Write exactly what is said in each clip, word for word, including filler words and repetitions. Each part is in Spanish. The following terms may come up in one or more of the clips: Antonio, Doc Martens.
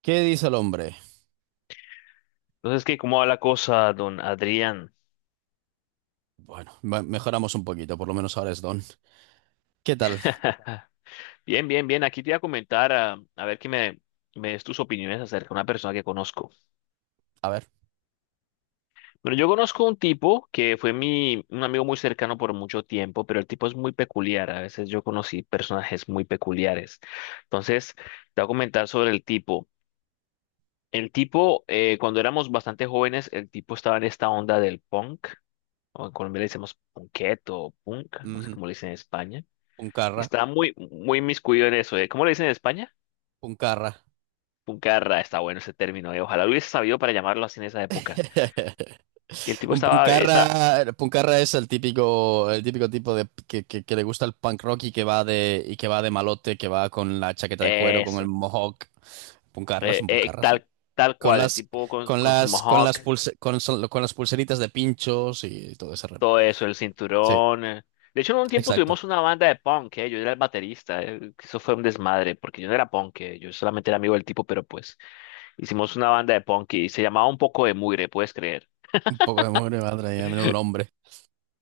¿Qué dice el hombre? Entonces, ¿qué? ¿Cómo va la cosa, don Adrián? Bueno, me- mejoramos un poquito, por lo menos ahora es Don. ¿Qué tal? Bien, bien, bien. Aquí te iba a comentar, a, a ver qué me, me des tus opiniones acerca de una persona que conozco. A ver, Bueno, yo conozco un tipo que fue mi, un amigo muy cercano por mucho tiempo, pero el tipo es muy peculiar. A veces yo conocí personajes muy peculiares. Entonces, te voy a comentar sobre el tipo. El tipo, eh, cuando éramos bastante jóvenes, el tipo estaba en esta onda del punk, o en Colombia le decimos punqueto o punk, no sé ujú, cómo le dicen en España. Puncarra, Está muy, muy inmiscuido en eso, ¿eh? ¿Cómo le dicen en España? Puncarra. Puncarra, está bueno ese término, ¿eh? Ojalá lo hubiese sabido para llamarlo así en esa época. Y el tipo Un estaba, está, puncarra, puncarra es el típico, el típico tipo de que, que- que le gusta el punk rock y que va de y que va de malote, que va con la chaqueta de cuero, con el eso, mohawk. Puncarra, es eh, un eh, puncarras, sí. tal, tal Con cual, el las, tipo con, con con su las, con mohawk, las pulse- con, sol- con las pulseritas de pinchos y todo ese rollo. todo eso, el Sí, cinturón. eh. De hecho, en un tiempo exacto. tuvimos una banda de punk, ¿eh? Yo era el baterista, ¿eh? Que eso fue un desmadre, porque yo no era punk, ¿eh? Yo solamente era amigo del tipo, pero pues hicimos una banda de punk y se llamaba Un poco de mugre, ¿puedes creer? Un poco de mugre madre y a menudo un hombre.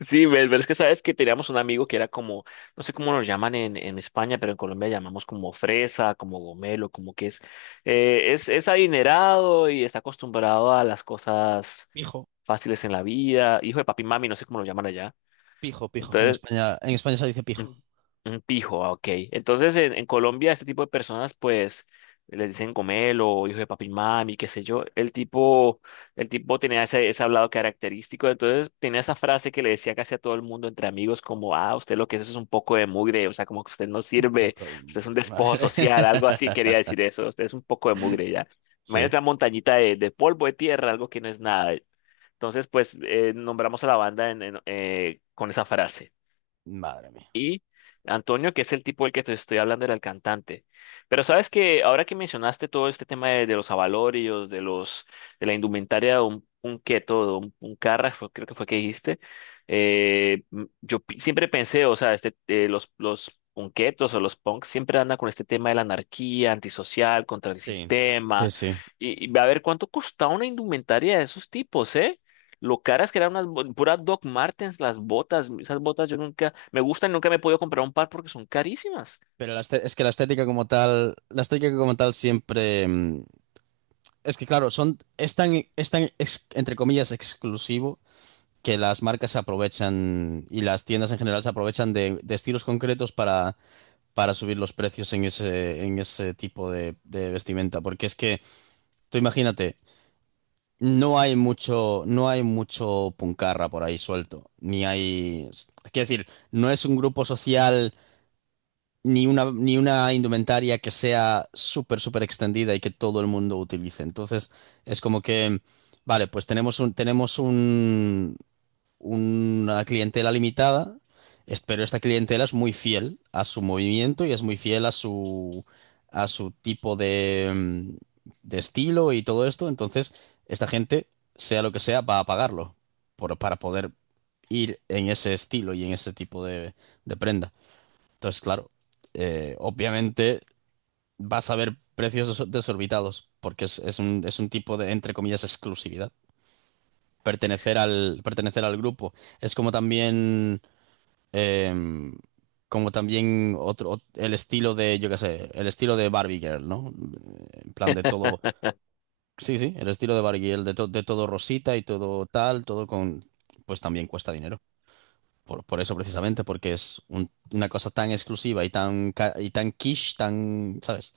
Sí, pero es que sabes que teníamos un amigo que era como, no sé cómo nos llaman en, en, España, pero en Colombia llamamos como fresa, como gomelo, como que es, eh, es, es adinerado y está acostumbrado a las cosas Hijo. fáciles en la vida, hijo de papi y mami, no sé cómo lo llaman allá. Pijo, pijo. En Entonces, España, en España se dice pijo. un, un, pijo, ah, ok. Entonces, en, en Colombia, este tipo de personas, pues, les dicen gomelo, hijo de papi y mami, qué sé yo. El tipo, el tipo tenía ese, ese hablado característico, entonces tenía esa frase que le decía casi a todo el mundo entre amigos, como, ah, usted lo que es es un poco de mugre, o sea, como que usted no sirve, Poca de usted es un mugre. despojo Madre. social, algo así quería decir eso, usted es un poco de mugre ya. Sí. Imagínate una montañita de, de, polvo, de tierra, algo que no es nada. Entonces, pues, eh, nombramos a la banda en- en- eh, con esa frase. Madre mía. Antonio, que es el tipo del que te estoy hablando, era el cantante. Pero sabes que ahora que mencionaste todo este tema de, de, los abalorios, de los, de la indumentaria de un, un keto, de un, un carra, fue- creo que fue que dijiste, eh, m- yo pi- siempre pensé, o sea, este, eh, los, los punketos o los punks siempre andan con este tema de la anarquía, antisocial, contra el Sí, sí, sistema. sí. Y, y a ver cuánto costaba una indumentaria de esos tipos, ¿eh? Lo caras que eran unas bo- puras Doc Martens, las botas, esas botas yo nunca me gustan, y nunca me he podido comprar un par porque son carísimas. Pero la este- es que la estética como tal, la estética como tal siempre... mm, es que claro, son, es tan, es tan ex- entre comillas, exclusivo, que las marcas se aprovechan y las tiendas en general se aprovechan de, de estilos concretos para, para subir los precios en ese, en ese tipo de, de vestimenta. Porque es que, tú imagínate, no hay mucho, no hay mucho puncarra por ahí suelto, ni hay, es decir, no es un grupo social ni una ni una indumentaria que sea súper súper extendida y que todo el mundo utilice. Entonces, es como que, vale, pues tenemos un tenemos una clientela limitada, es- pero esta clientela es muy fiel a su movimiento y es muy fiel a su, a su tipo de, mm, de estilo y todo esto. Entonces, esta gente, sea lo que sea, va a pagarlo por- para poder ir en ese estilo y en ese tipo de, de prenda. Entonces, claro, eh, obviamente vas a ver precios des- desorbitados porque es, es un, es un tipo de, entre comillas, exclusividad pertenecer al, pertenecer al grupo. Es como también, em, como también otro, ot- el estilo de, yo qué sé, el estilo de Barbie Girl, ¿no? En plan de todo, sí, sí, el estilo de Barbie Girl, de, to- de todo rosita y todo tal, todo con, pues también cuesta dinero. Por, por eso precisamente, porque es un- una cosa tan exclusiva y tan, ca- y tan quiche, tan, ¿sabes?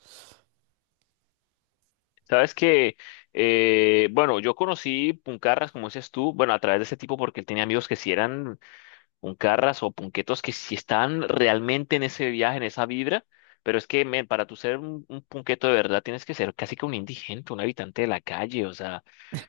Sabes que, eh, bueno, yo conocí Puncarras, como dices tú, bueno, a través de ese tipo porque él tenía amigos que sí eran Puncarras o punquetos que sí están realmente en ese viaje, en esa vibra, pero es que, men, para tú ser un, un punqueto de verdad tienes que ser casi que un indigente, un habitante de la calle, o sea,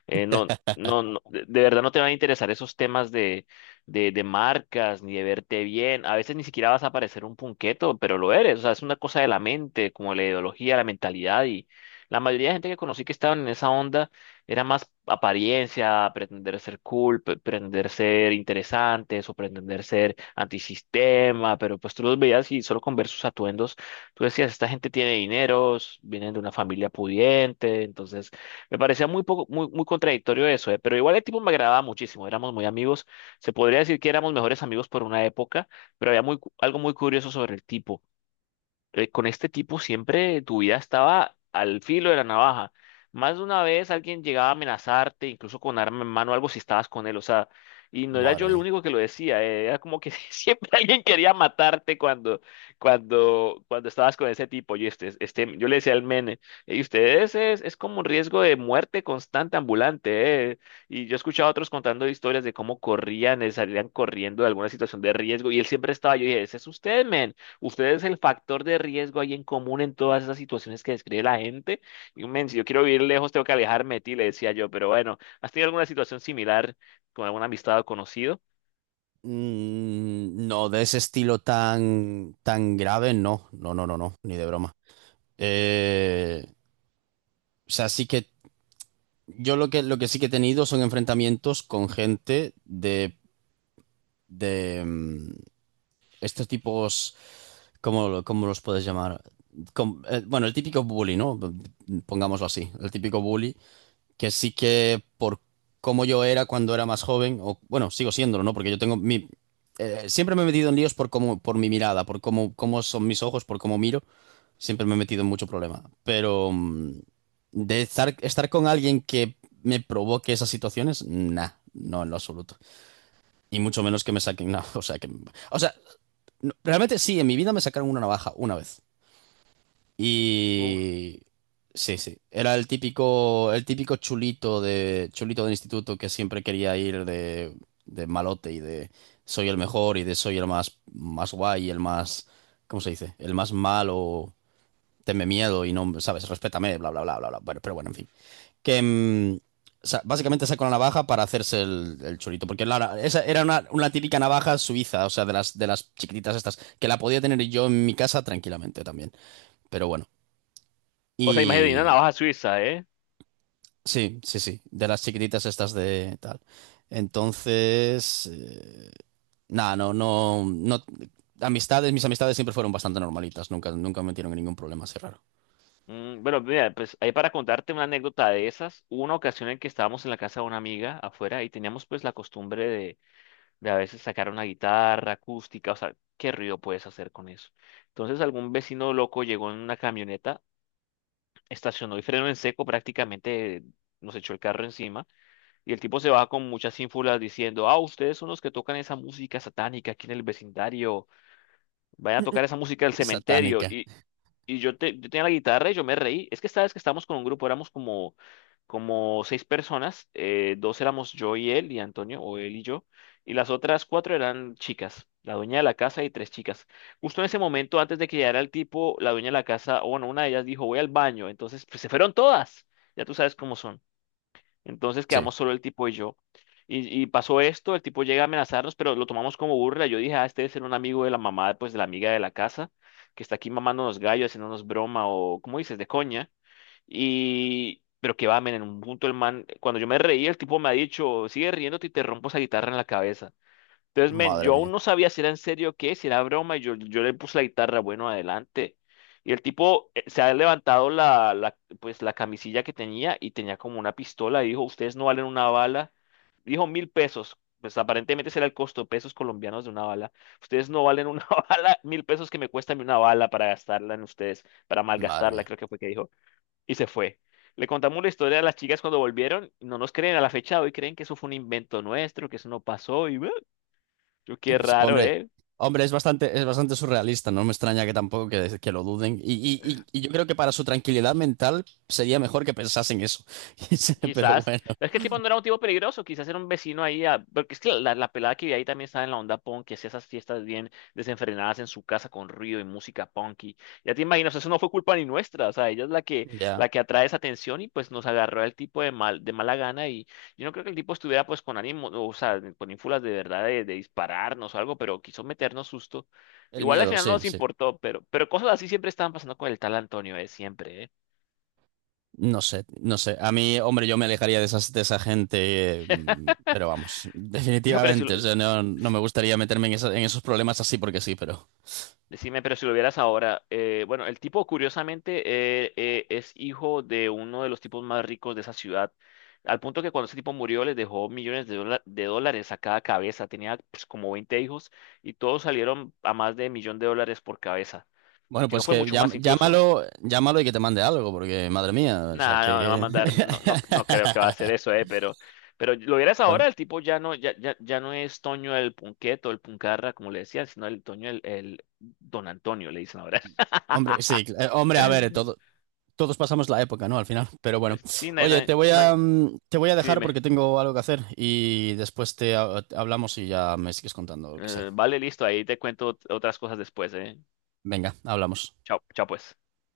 eh, no, no, no, de de verdad no te van a interesar esos temas de, de, de marcas, ni de verte bien, a veces ni siquiera vas a parecer un punqueto, pero lo eres, o sea, es una cosa de la mente, como la ideología, la mentalidad, y la mayoría de gente que conocí que estaban en esa onda era más apariencia, pretender ser cool, pe- pretender ser interesantes o pretender ser antisistema, pero pues tú los veías y solo con ver sus atuendos, tú decías, esta gente tiene dineros, vienen de una familia pudiente, entonces me parecía muy poco, muy, muy contradictorio eso, eh, pero igual el tipo me agradaba muchísimo, éramos muy amigos, se podría decir que éramos mejores amigos por una época, pero había muy, cu- algo muy curioso sobre el tipo. Eh, con este tipo siempre tu vida estaba al filo de la navaja. Más de una vez alguien llegaba a amenazarte, incluso con arma en mano, algo si estabas con él, o sea, y no era Madre yo el mía. único que lo decía, eh, era como que siempre alguien quería matarte cuando, cuando, cuando estabas con ese tipo. Yo, este, este, yo le decía al mene, y ustedes es, es, como un riesgo de muerte constante ambulante, eh". Y yo escuchaba a otros contando historias de cómo corrían, eh, salían corriendo de alguna situación de riesgo, y él siempre estaba, yo dije, ese es usted, men. Ustedes el factor de riesgo ahí en común en todas esas situaciones que describe la gente. Y, men, si yo quiero vivir lejos, tengo que alejarme de ti, le decía yo. Pero bueno, ¿has tenido alguna situación similar con alguna amistad o conocido? Mm, No, de ese estilo tan, tan grave, no, no, no, no, no, ni de broma. Eh, o sea, sí que yo lo que, lo que sí que he tenido son enfrentamientos con gente de, de mm, estos tipos, ¿cómo, lo- cómo los puedes llamar? Com- eh, bueno, el típico bully, ¿no? Pongámoslo así, el típico bully que sí que por cómo yo era cuando era más joven, o bueno, sigo siéndolo, ¿no? Porque yo tengo mi... eh, siempre me he metido en líos por cómo, por mi mirada, por cómo, cómo son mis ojos, por cómo miro. Siempre me he metido en mucho problema. Pero mm, de estar, estar con alguien que me provoque esas situaciones, nah, no en lo absoluto. Y mucho menos que me saquen una... O sea, que, o sea, no, realmente sí, en mi vida me sacaron una navaja una vez. Uf. Y sí, sí, era el típico, el típico chulito de, chulito del instituto que siempre quería ir de, de malote y de soy el mejor y de soy el más, más guay y el más, ¿cómo se dice? El más malo, tenme miedo y no, ¿sabes? Respétame, bla, bla, bla, bla, bla. Bueno, pero bueno, en fin. Que mm, sa- básicamente sacó la navaja para hacerse el, el chulito, porque la- esa era una, una típica navaja suiza, o sea, de las, de las chiquititas estas, que la podía tener yo en mi casa tranquilamente también. Pero bueno. O sea, imagínate una Y navaja suiza, ¿eh? sí, sí, sí, de las chiquititas estas de tal. Entonces, eh, nada, no, no, no. Amistades, mis amistades siempre fueron bastante normalitas, nunca, nunca me metieron en ningún problema así raro. Mm, bueno, mira, pues ahí para contarte una anécdota de esas, hubo una ocasión en que estábamos en la casa de una amiga afuera y teníamos pues la costumbre de, de, a veces sacar una guitarra acústica, o sea, ¿qué ruido puedes hacer con eso? Entonces algún vecino loco llegó en una camioneta, estacionó y frenó en seco, prácticamente nos echó el carro encima. Y el tipo se baja con muchas ínfulas diciendo, ah, ustedes son los que tocan esa música satánica aquí en el vecindario, vayan a tocar esa música del cementerio. Satánica, Y, y yo, te- yo tenía la guitarra y yo me reí. Es que esta vez que estábamos con un grupo, éramos como, como seis personas. Eh, dos éramos yo y él y Antonio, o él y yo. Y las otras cuatro eran chicas. La dueña de la casa y tres chicas. Justo en ese momento, antes de que llegara el tipo, la dueña de la casa, o bueno, una de ellas dijo, voy al baño. Entonces, pues se fueron todas. Ya tú sabes cómo son. Entonces sí, quedamos solo el tipo y yo. Y, y pasó esto, el tipo llega a amenazarnos, pero lo tomamos como burla. Yo dije, ah, este debe ser un amigo de la mamá, pues de la amiga de la casa, que está aquí mamándonos gallos, haciéndonos broma o, ¿cómo dices?, de coña. Y, pero que va, men, en un punto el man, cuando yo me reí, el tipo me ha dicho, sigue riéndote y te rompo esa guitarra en la cabeza. Entonces, men, madre yo aún mía, no sabía si era en serio o qué, si era broma, y yo, yo, le puse la guitarra, bueno, adelante. Y el tipo, eh, se ha levantado la, la, pues, la camisilla que tenía y tenía como una pistola, y dijo, ustedes no valen una bala. Dijo mil pesos, pues aparentemente ese era el costo, pesos colombianos de una bala. Ustedes no valen una bala, mil pesos que me cuesta a mí una bala para gastarla en ustedes, para madre malgastarla, mía. creo que fue que dijo. Y se fue. Le contamos la historia a las chicas cuando volvieron, y no nos creen a la fecha de hoy, creen que eso fue un invento nuestro, que eso no pasó, y... Yo, qué Pues, raro, hombre, ¿eh? hombre, es bastante, es bastante surrealista, no me extraña que tampoco que, que lo duden. Y, y, y, y yo creo que para su tranquilidad mental sería mejor que pensasen eso. Pero Quizás. bueno, Es que el tipo no era un tipo peligroso, quizás era un vecino ahí. a- Porque es que la, la, pelada que vi ahí también estaba en la onda punk, que hacía esas fiestas bien desenfrenadas en su casa con ruido y música punky. Ya te imaginas, eso no fue culpa ni nuestra. O sea, ella es la que, ya, la que atrae esa atención y pues nos agarró el tipo de mal, de mala gana. Y yo no creo que el tipo estuviera pues con ánimo, o sea, con ínfulas de verdad de, de, dispararnos o algo, pero quiso meternos susto. el Igual al miedo, final no sí, nos sí. importó, pero, pero cosas así siempre estaban pasando con el tal Antonio, ¿eh? Siempre, ¿eh? No sé, no sé. A mí, hombre, yo me alejaría de esas, de esa gente, eh, mm, pero vamos, Dijo, pero si lo- definitivamente. O sea, no, no me gustaría meterme en, esa- en esos problemas así porque sí, pero. Decime, pero si lo vieras ahora, eh, bueno, el tipo curiosamente, eh, eh, es hijo de uno de los tipos más ricos de esa ciudad, al punto que cuando ese tipo murió les dejó millones de, dola- de dólares a cada cabeza, tenía pues, como veinte hijos y todos salieron a más de millón de dólares por cabeza, Bueno, si no pues fue que mucho llam- más incluso. llámalo, llámalo y que te mande algo, porque madre mía, o sea, Nada, no, no va a que. mandar, no, no, no creo que va a hacer eso, eh, pero, pero, lo vieras Bueno, ahora, el tipo ya no, ya, ya, ya no es Toño el Punqueto, el Puncarra, como le decían, sino el Toño el, el Don Antonio, le dicen ahora. hombre, sí, cl- eh, hombre, a ver, todo- todos pasamos la época, ¿no? Al final, pero bueno. Sí, no hay- no Oye, te hay- voy no a, hay- mm, te voy a sí, dejar dime. porque tengo algo que hacer y después te ha- hablamos y ya me sigues contando lo que sea. Eh, vale, listo, ahí te cuento ot- otras cosas después, ¿eh? Venga, hablamos. Chao, chao pues.